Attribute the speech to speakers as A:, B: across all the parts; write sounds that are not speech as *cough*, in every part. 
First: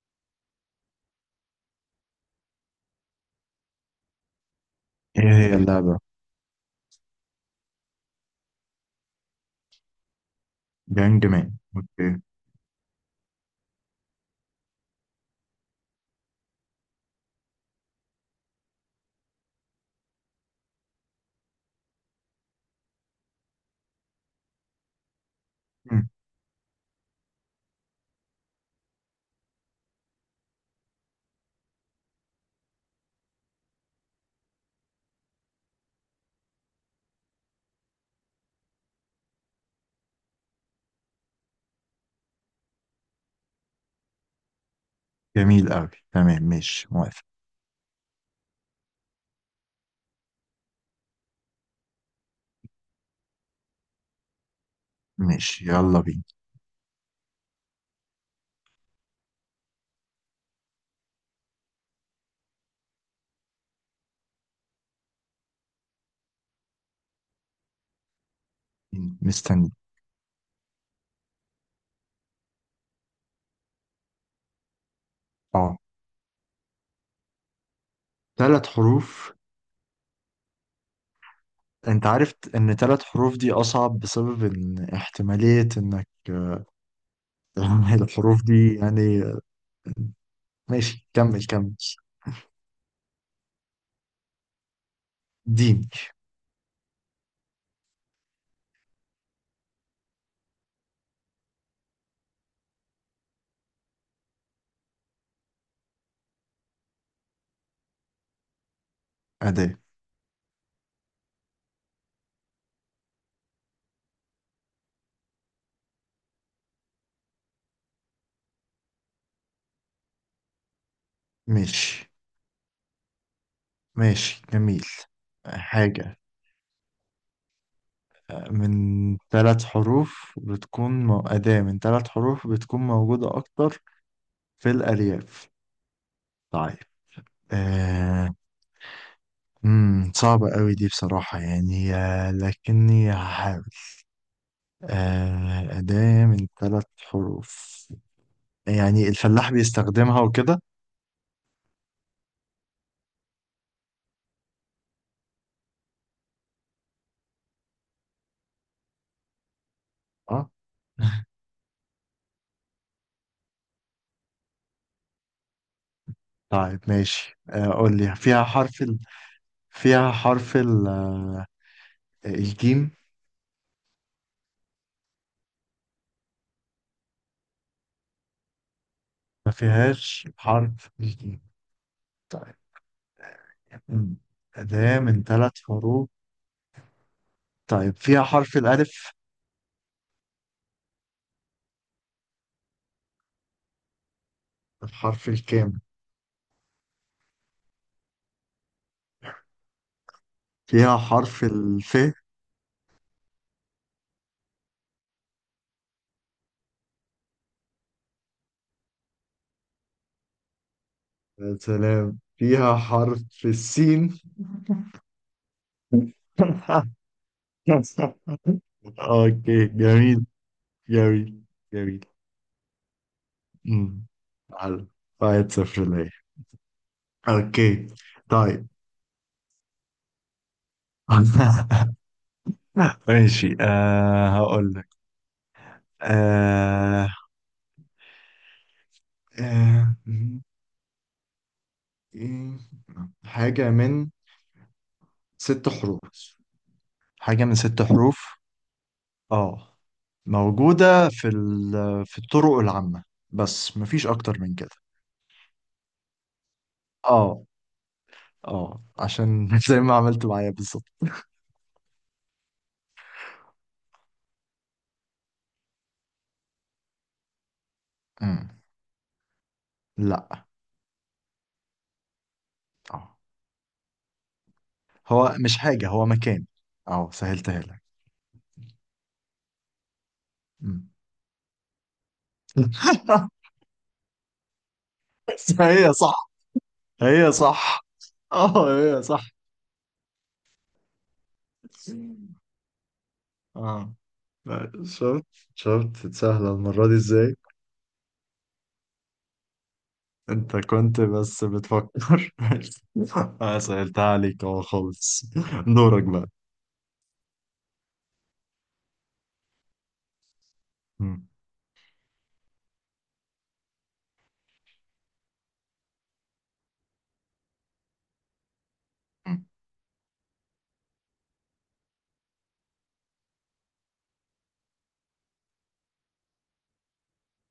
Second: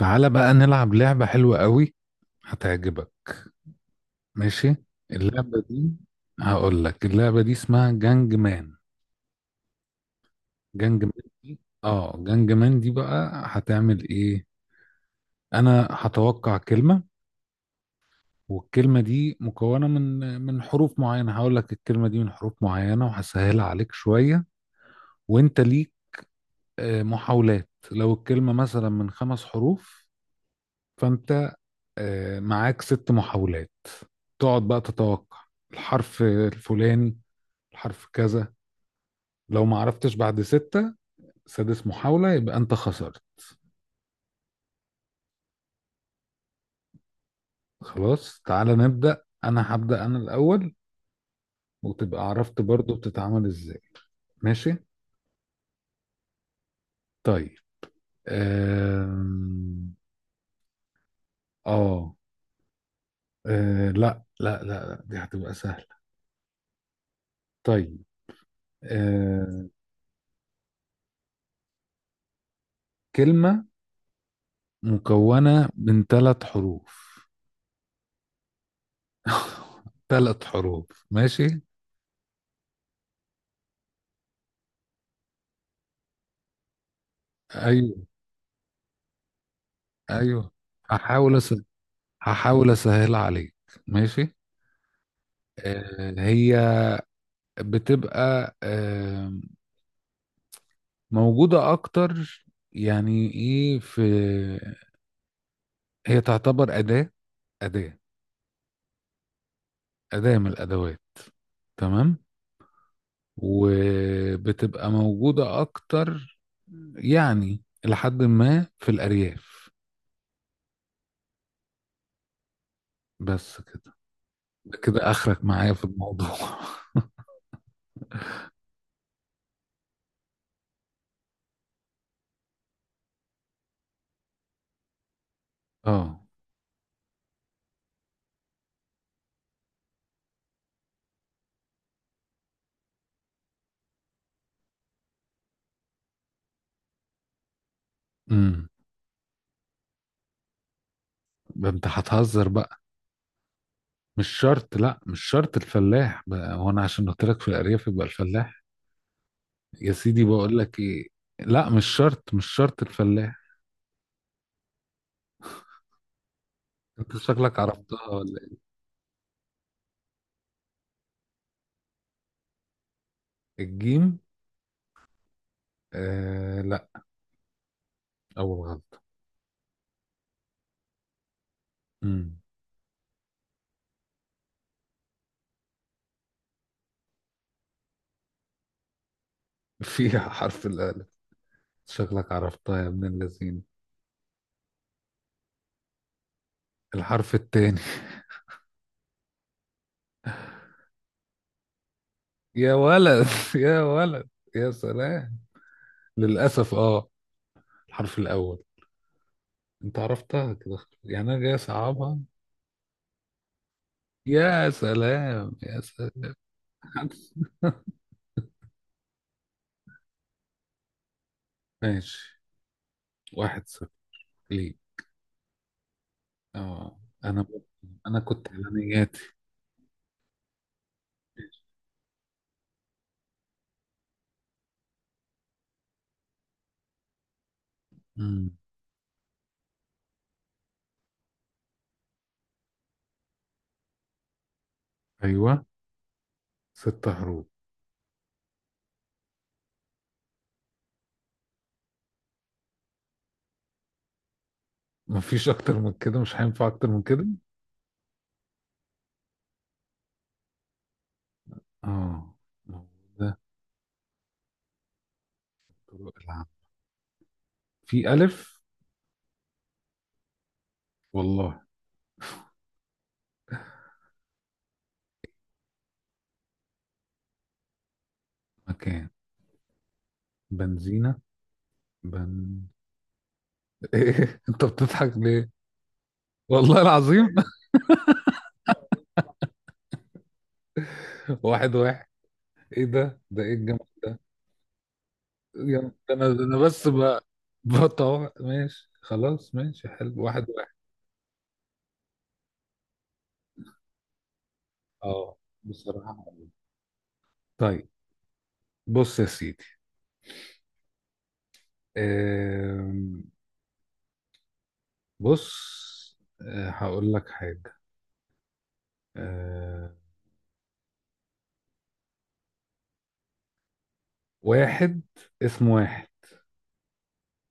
A: تعالى بقى نلعب لعبة حلوة قوي هتعجبك. ماشي.
B: ايه هي
A: اللعبة دي،
B: اللعبة؟
A: هقول لك اللعبة دي اسمها جانج مان. جانج مان
B: جانج مان،
A: دي
B: اوكي.
A: اه جانج مان دي بقى هتعمل ايه؟ انا هتوقع كلمة، والكلمة دي مكونة من حروف معينة. هقول لك الكلمة دي من حروف معينة وهسهلها عليك شوية، وانت ليك
B: مم.
A: محاولات. لو الكلمة مثلا من خمس حروف، فانت معاك ست محاولات. تقعد بقى تتوقع الحرف الفلاني، الحرف كذا. لو ما عرفتش بعد ستة، سادس محاولة يبقى انت خسرت.
B: جميل أوي، تمام، ماشي، موافق.
A: خلاص، تعالى نبدأ. انا هبدأ انا الاول، وتبقى عرفت برضو بتتعمل ازاي. ماشي.
B: ماشي، يلا بينا.
A: طيب. آم، اه آه، لا لا لا لا، دي هتبقى سهلة. طيب. آه،
B: مستني.
A: كلمة مكونة
B: اه،
A: من ثلاث حروف.
B: 3 حروف.
A: *laughs* ثلاث حروف ماشي.
B: انت عارف ان 3 حروف دي اصعب، بسبب ان احتمالية انك
A: ايوه.
B: *laughs* الحروف دي يعني.
A: ايوه.
B: ماشي،
A: هحاول
B: كمل
A: أس...
B: كمل.
A: هحاول اسهلها عليك. ماشي.
B: دين.
A: هي بتبقى موجودة اكتر. يعني ايه؟ في، هي تعتبر أداة. أداة.
B: أداة.
A: أداة من الأدوات. تمام. وبتبقى موجودة اكتر، يعني لحد ما في الأرياف.
B: ماشي،
A: بس كده.
B: ماشي، جميل.
A: كده اخرك معايا في
B: حاجة
A: الموضوع. *laughs*
B: من 3 حروف بتكون أداة من 3 حروف بتكون موجودة أكتر في الأرياف.
A: اه.
B: طيب، آه، صعبة قوي دي بصراحة، يعني لكني هحاول. أداة من 3 حروف.
A: امم
B: يعني الفلاح بيستخدمها وكده.
A: ده انت هتهزر بقى. مش شرط، لا مش شرط الفلاح بقى. هو انا عشان قلت لك في الارياف يبقى الفلاح؟ يا سيدي،
B: اه.
A: بقول لك ايه.
B: *laughs*
A: لا، مش شرط، مش شرط الفلاح.
B: طيب،
A: انت
B: ماشي،
A: شكلك
B: قول
A: عرفتها
B: لي،
A: ولا إيه؟
B: فيها حرف ال... آه، الجيم؟
A: الجيم. لا. اول غلط.
B: ما فيهاش حرف الجيم.
A: امم.
B: طيب. مم. أداة من ثلاث حروف. طيب، فيها حرف الألف.
A: فيها *laughs* حرف الالف. شكلك عرفتها يا ابن اللذين.
B: الحرف الكام؟
A: الحرف التاني.
B: فيها حرف الف.
A: *laughs* يا ولد، يا ولد، يا سلام. للاسف. اه. الحرف الاول. انت عرفتها كده. يعني انا جاي
B: يا
A: اصعبها.
B: سلام، فيها حرف السين.
A: يا سلام، يا سلام.
B: *laughs*
A: *laughs*
B: اوكي، جميل، جميل، جميل.
A: ماشي. واحد صفر.
B: امم.
A: ليه؟
B: حلو، 1-0 ليا.
A: اه. انا
B: اوكي.
A: انا كنت
B: طيب.
A: اعلانياتي.
B: *laughs* ماشي، هقول لك، آه
A: امم.
B: آه م- إيه، حاجة من
A: ايوه.
B: 6 حروف.
A: ست
B: حاجة
A: حروف.
B: من ست حروف. اه، موجودة في الطرق العامة. بس مفيش أكتر من كده.
A: مفيش اكتر من كده، مش هينفع اكتر من كده.
B: اه، اه، عشان *laughs* زي ما عملت معايا بالظبط.
A: اه. موجودة طرق العمل. في الف؟
B: لا،
A: والله.
B: اه، هو مش حاجة، هو مكان. اه، سهلتها لك.
A: مكان
B: أمم.
A: بنزينة. بن.
B: *laughs*
A: *laughs* ايه انت بتضحك ليه؟
B: هي صح،
A: والله
B: هي
A: العظيم.
B: صح، اه، هي صح.
A: *laughs* واحد واحد. ايه ده ايه الجمال.
B: اه، لا، شفت، شفت
A: ده انا ده
B: سهلة
A: انا
B: المرة
A: بس
B: دي ازاي.
A: بطوع. ماشي خلاص، ماشي حلو. واحد
B: انت
A: واحد.
B: كنت بس بتفكر. *laughs* اه، سهلتها عليك، اه، خالص.
A: اه،
B: دورك
A: بصراحة.
B: بقى.
A: طيب، بص يا سيدي.
B: أمم.
A: آم، بص. هقول لك حاجة. آه، واحد. اسمه واحد.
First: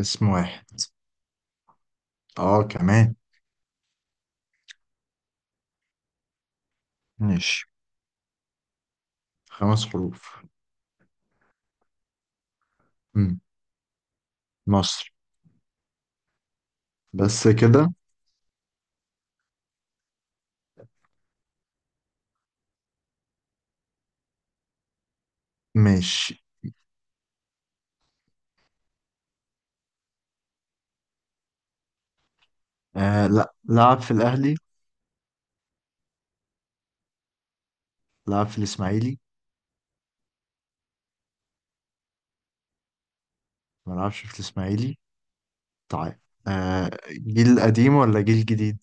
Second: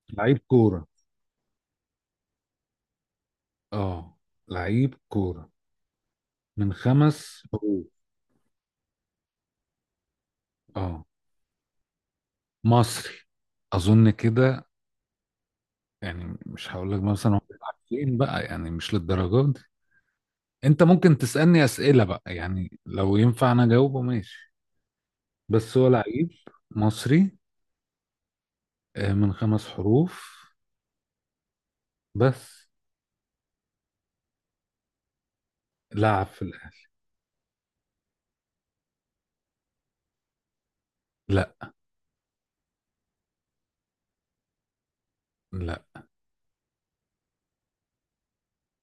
B: اسم
A: لعيب
B: واحد.
A: كورة.
B: اه، كمان.
A: اه. لعيب كورة. من خمس
B: ماشي،
A: حروف.
B: 5 حروف.
A: اه. مصري.
B: أمم.
A: أظن كده.
B: مصر.
A: يعني مش هقول لك مثلا هو
B: بس
A: بيلعب
B: كده؟
A: فين بقى، يعني مش للدرجة دي. أنت ممكن تسألني أسئلة بقى، يعني لو ينفع أنا أجاوبه. ماشي. بس هو لعيب
B: ماشي.
A: مصري، من خمس حروف. بس.
B: لا، لعب في الأهلي.
A: لعب في الأهلي.
B: لعب في الإسماعيلي؟
A: لا.
B: ما لعبش في الإسماعيلي.
A: لا.
B: طيب. جيل قديم ولا جيل جديد؟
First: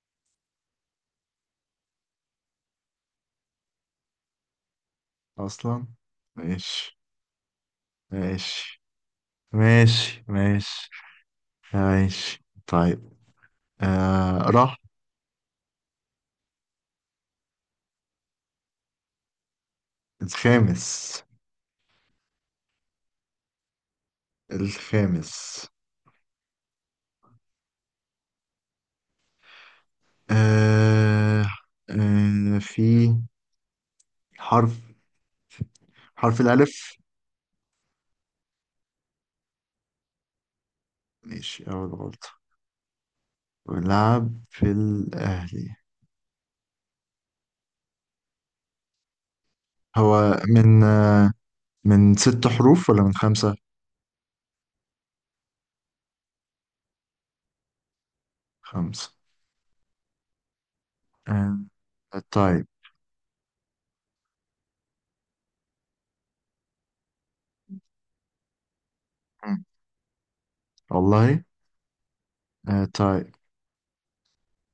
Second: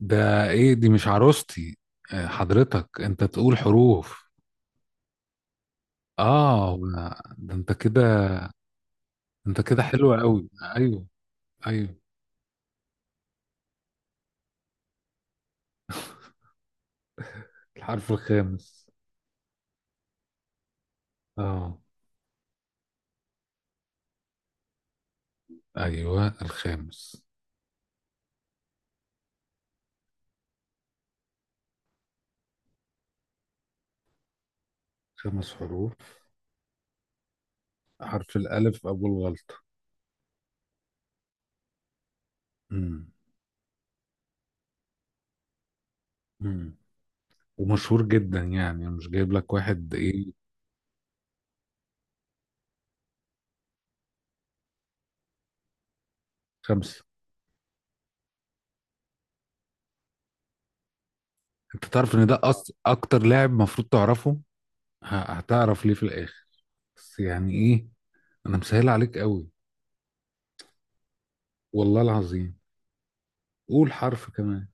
A: ده ايه دي؟ مش عروستي. حضرتك انت تقول حروف.
B: أصلا.
A: اه.
B: ماشي،
A: ده انت كده،
B: ماشي،
A: انت كده حلو
B: ماشي،
A: قوي.
B: ماشي،
A: ايوه. ايوه.
B: ماشي. طيب. راح.
A: الحرف الخامس.
B: الخامس.
A: اه.
B: الخامس.
A: ايوه الخامس.
B: آه في حرف
A: خمس حروف.
B: حرف الألف.
A: حرف الالف، اول غلطة.
B: ماشي، أول غلطة.
A: امم.
B: ولعب في الأهلي.
A: امم. ومشهور جدا، يعني مش جايب لك واحد ايه.
B: هو من آه من 6 حروف ولا من 5؟
A: خمسة.
B: خمسة. آه
A: انت تعرف ان ده
B: طيب.
A: اكتر لاعب مفروض تعرفه. هتعرف ليه في الاخر. بس يعني ايه، انا مسهل عليك قوي.
B: مم. والله.
A: والله العظيم.
B: طيب.
A: قول حرف كمان،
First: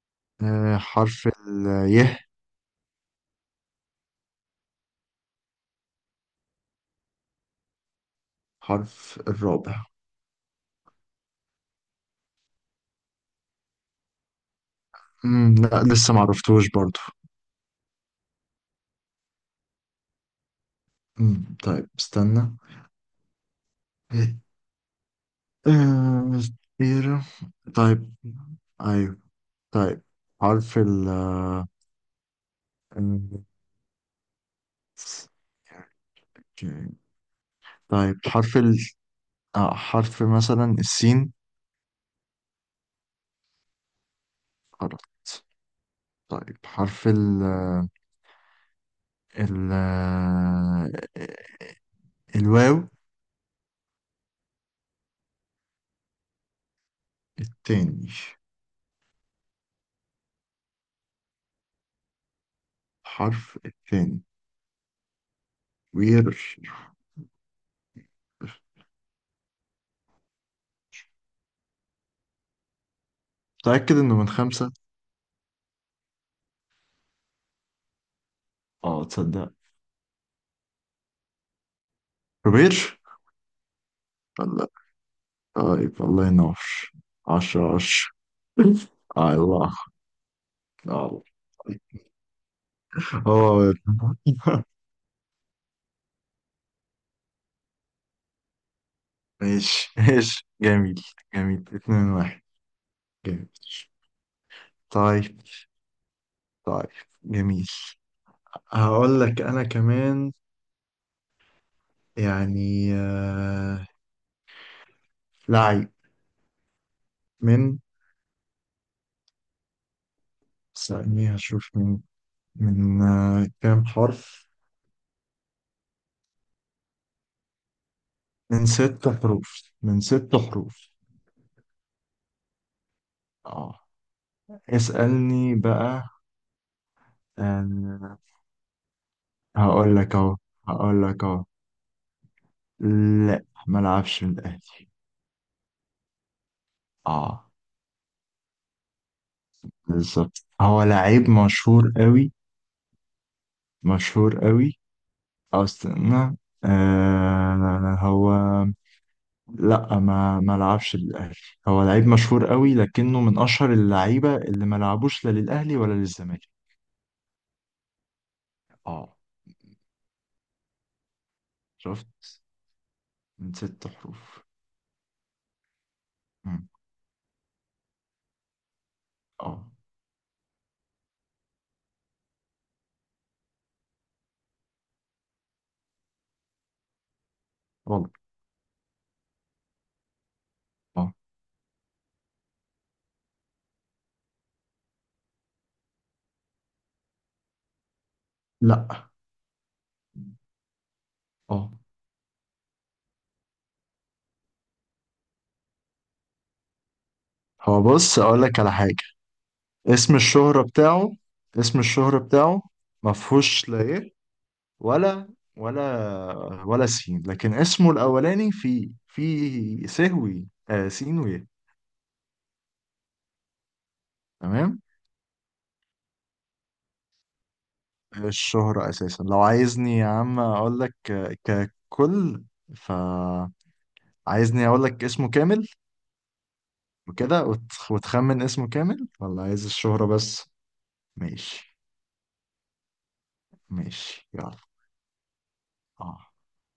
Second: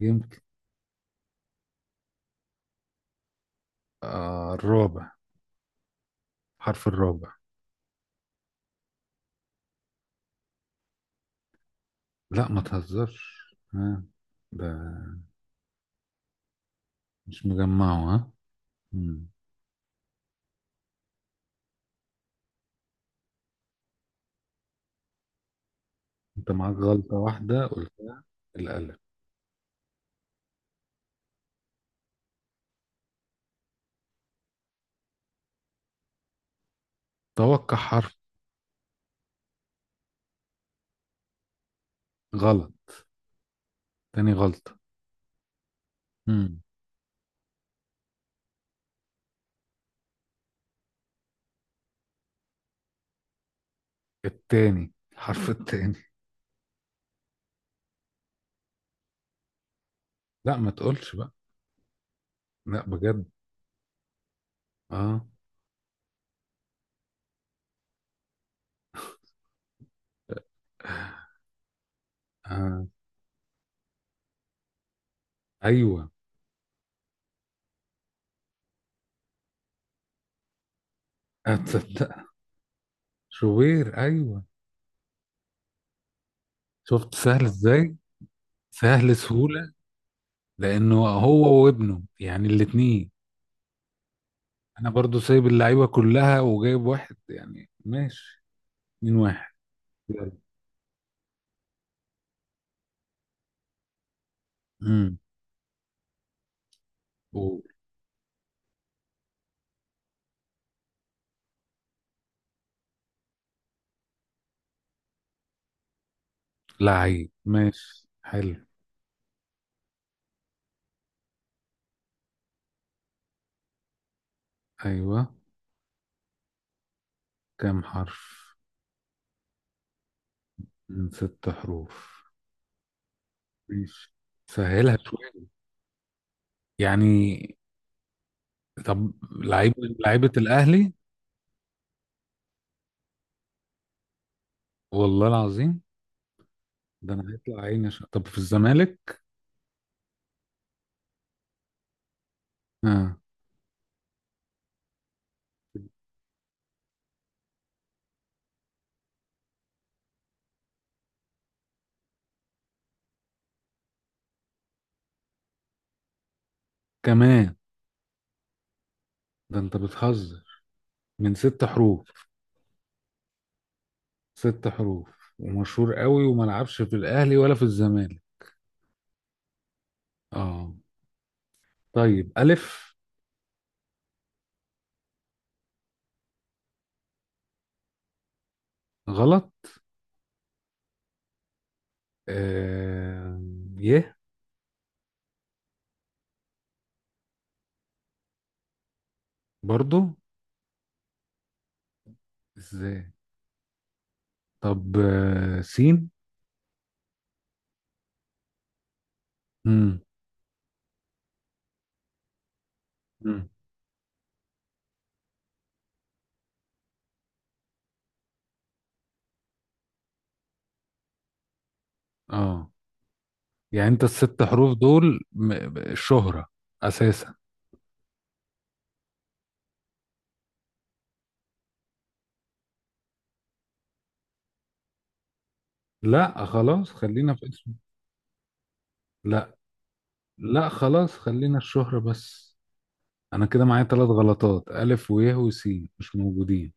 A: يمكن.
B: حرف ال ي.
A: الرابع. حرف الرابع.
B: حرف الرابع؟
A: لا، ما تهزرش. ها. ده
B: مم. لا، لسه معرفتوش برضو.
A: مش مجمعه. ها. مم.
B: مم. طيب، استنى. آه
A: انت معاك غلطة
B: كتيرة.
A: واحدة
B: طيب.
A: قلتها، الألف.
B: ايوه. طيب، حرف ال آه،
A: توقع حرف.
B: طيب، حرف ال آه حرف مثلا السين.
A: غلط. تاني غلطة.
B: غلط. طيب،
A: مم.
B: حرف ال آه، ال آه، الواو.
A: التاني، الحرف التاني.
B: التاني؟
A: لا، ما تقولش بقى. لا بجد.
B: حرف التاني.
A: اه.
B: وير.
A: آه.
B: متأكد إنه من 5؟
A: ايوه.
B: اه، تصدق؟
A: هتصدق؟
B: كبير.
A: شوبير. ايوه.
B: لا. طيب، الله ينور.
A: شفت سهل
B: عشرة
A: ازاي.
B: عشرة *laughs*
A: سهل سهولة.
B: الله،
A: لأنه
B: الله،
A: هو وابنه يعني الاتنين.
B: هو. *laughs*
A: انا برضو سايب اللعيبه كلها وجايب واحد يعني. ماشي. اتنين واحد.
B: ماشي،
A: يلا.
B: ماشي، جميل. جميل، 2-1. جميل.
A: امم.
B: طيب، طيب، جميل. هقول لك أنا كمان، يعني لعيب
A: لعيب
B: من
A: ماشي حلو.
B: ثانية، أشوف من كام حرف.
A: ايوه. كام حرف.
B: من ست حروف، من ست حروف.
A: من ست حروف.
B: اه.
A: ماشي، سهلها شويه
B: اسألني بقى.
A: يعني.
B: آه
A: طب لعيب من
B: هقول لك
A: لعيبه
B: اهو،
A: الاهلي؟
B: هقول لك اهو. لا، ما لعبش من الاهلي.
A: والله العظيم. ده انا
B: اه،
A: هيطلع عيني عشان. طب في الزمالك؟
B: بالظبط، هو لعيب مشهور قوي،
A: اه.
B: مشهور قوي. أو استنى. هو، لا، ما لعبش للاهلي. هو لعيب مشهور قوي، لكنه من اشهر اللعيبه اللي ما لعبوش لا للاهلي ولا للزمالك.
A: كمان.
B: اه.
A: ده انت بتهزر. من ست حروف.
B: شفت؟ من ست حروف.
A: ست حروف ومشهور قوي وما
B: مم.
A: لعبش في الاهلي ولا في الزمالك.
B: اه،
A: اه. طيب، ألف.
B: والله.
A: غلط.
B: اه،
A: آه... ي.
B: لا،
A: برضو.
B: اه،
A: ازاي. طب، سين.
B: هو بص، اقول لك على حاجه.
A: مم.
B: اسم الشهره بتاعه، اسم الشهره بتاعه. ما
A: مم.
B: فيهوش لا ايه. ولا، ولا، ولا سين، لكن اسمه الاولاني في سهوي، سين، ويه.
A: اه. يعني انت الست حروف
B: تمام.
A: دول الشهرة أساسا.
B: الشهره اساسا، لو عايزني يا عم اقول لك ككل، فعايزني اقول لك اسمه كامل.
A: لا، خلاص، خلينا
B: وكده،
A: في اسم.
B: وتخمن اسمه كامل ولا
A: لا.
B: عايز الشهره بس؟
A: لا، خلاص، خلينا
B: ماشي.
A: الشهرة بس. أنا كده معايا ثلاث
B: ماشي، يلا.
A: غلطات، ألف ويه وسين مش
B: اه،
A: موجودين.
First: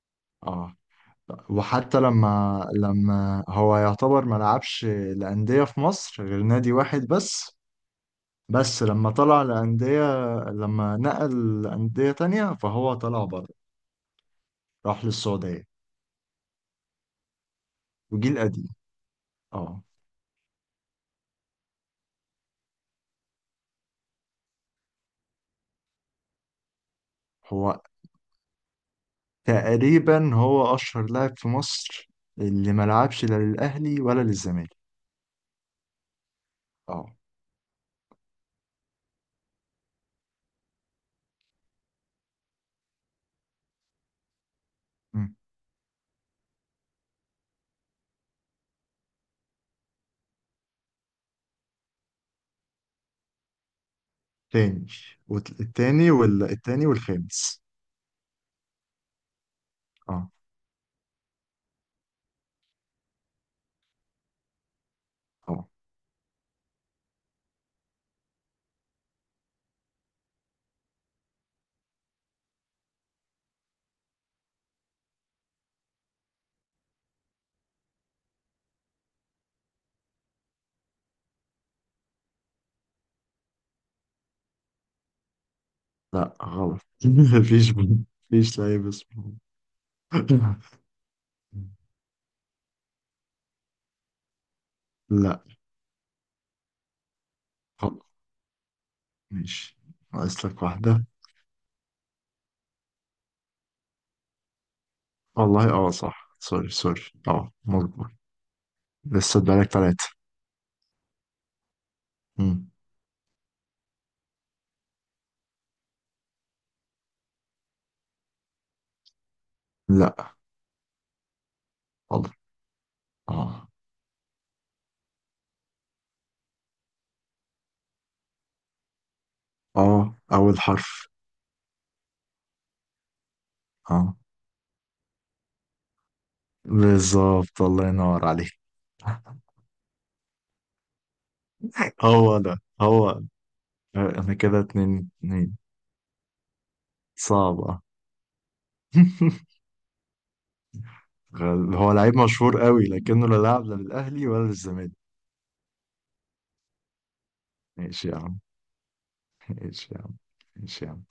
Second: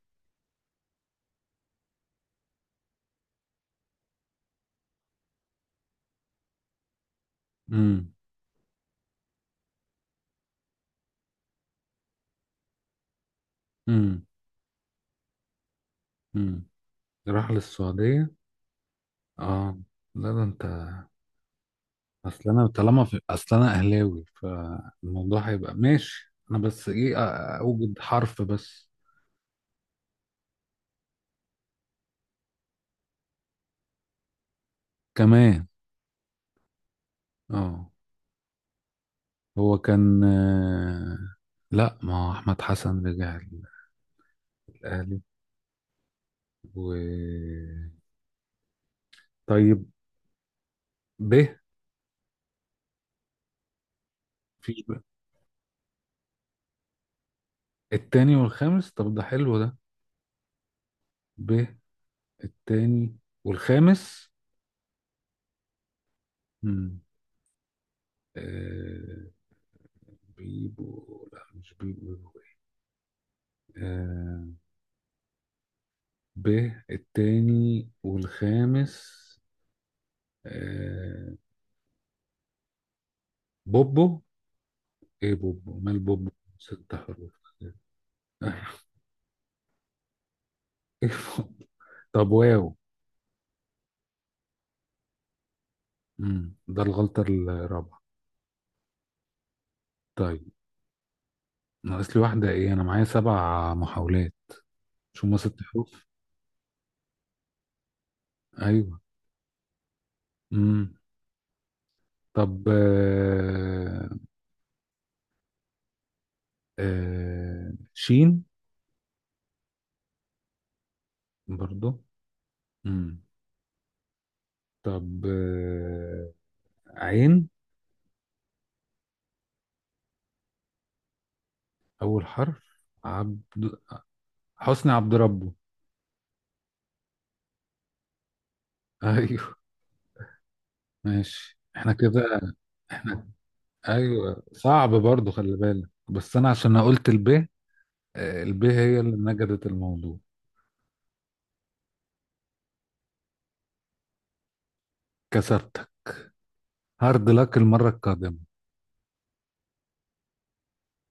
B: اه. وحتى لما هو يعتبر ما لعبش لأندية في مصر غير نادي واحد بس.
A: مم.
B: بس لما طلع لأندية، لما نقل لأندية تانية فهو طلع بره.
A: مم.
B: راح للسعودية.
A: مم. راح للسعودية.
B: وجيل قديم.
A: اه.
B: اه.
A: لا، ده انت. اصل انا اهلاوي، فالموضوع هيبقى ماشي. انا بس ايه
B: هو
A: اوجد حرف بس.
B: تقريبا، هو أشهر لاعب في مصر اللي ما لعبش لا للأهلي ولا للزمالك.
A: كمان.
B: اه.
A: اه. هو كان لا، ما هو احمد حسن رجع الاهلي.
B: مم.
A: و، طيب. ب في
B: تاني.
A: ب-
B: التاني والخامس.
A: التاني والخامس. طب ده حلو ده.
B: اه،
A: ب التاني والخامس.
B: اه،
A: مم. آه... بيبو. لا، مش بيبو. آه... ب التاني والخامس. آه، بوبو. ايه بوبو، مال بوبو.
B: لا، غلط.
A: ست حروف.
B: *laughs* مفيش. مفيش
A: *laughs*
B: لعيب اسمه. *laughs*
A: إيه بوبو؟ طب، واو.
B: لا،
A: مم. ده الغلطة الرابعة.
B: خلاص، ماشي،
A: طيب.
B: ناقص لك واحدة.
A: ناقص لي واحدة ايه، انا معايا سبع محاولات؟ مش هما ست
B: والله، اه،
A: حروف؟
B: صح. سوري، سوري. اه، مظبوط.
A: ايوه.
B: لسه بقالك 3.
A: مم.
B: مم.
A: طب، شين.
B: لا،
A: برضو.
B: والله.
A: مم.
B: اه،
A: طب، عين.
B: اه، أول حرف.
A: اول حرف. عبد.
B: اه،
A: حسني عبد ربه.
B: بالظبط، الله ينور عليك.
A: *laughs*
B: *laughs*
A: ايوه. ماشي، احنا
B: هو
A: كده.
B: ده، هو ده.
A: احنا.
B: انا
A: ايوه.
B: كده
A: صعب
B: اتنين
A: برضو، خلي
B: اتنين
A: بالك. بس انا عشان أنا قلت الب،
B: صعبة.
A: الب هي اللي
B: *laughs*
A: نجدت الموضوع.
B: هو لعيب مشهور قوي، لكنه لا لاعب لا للأهلي ولا للزمالك.
A: كسبتك. هارد لك المره
B: ماشي يا
A: القادمه.
B: عم، ماشي يا عم، ماشي يا عم.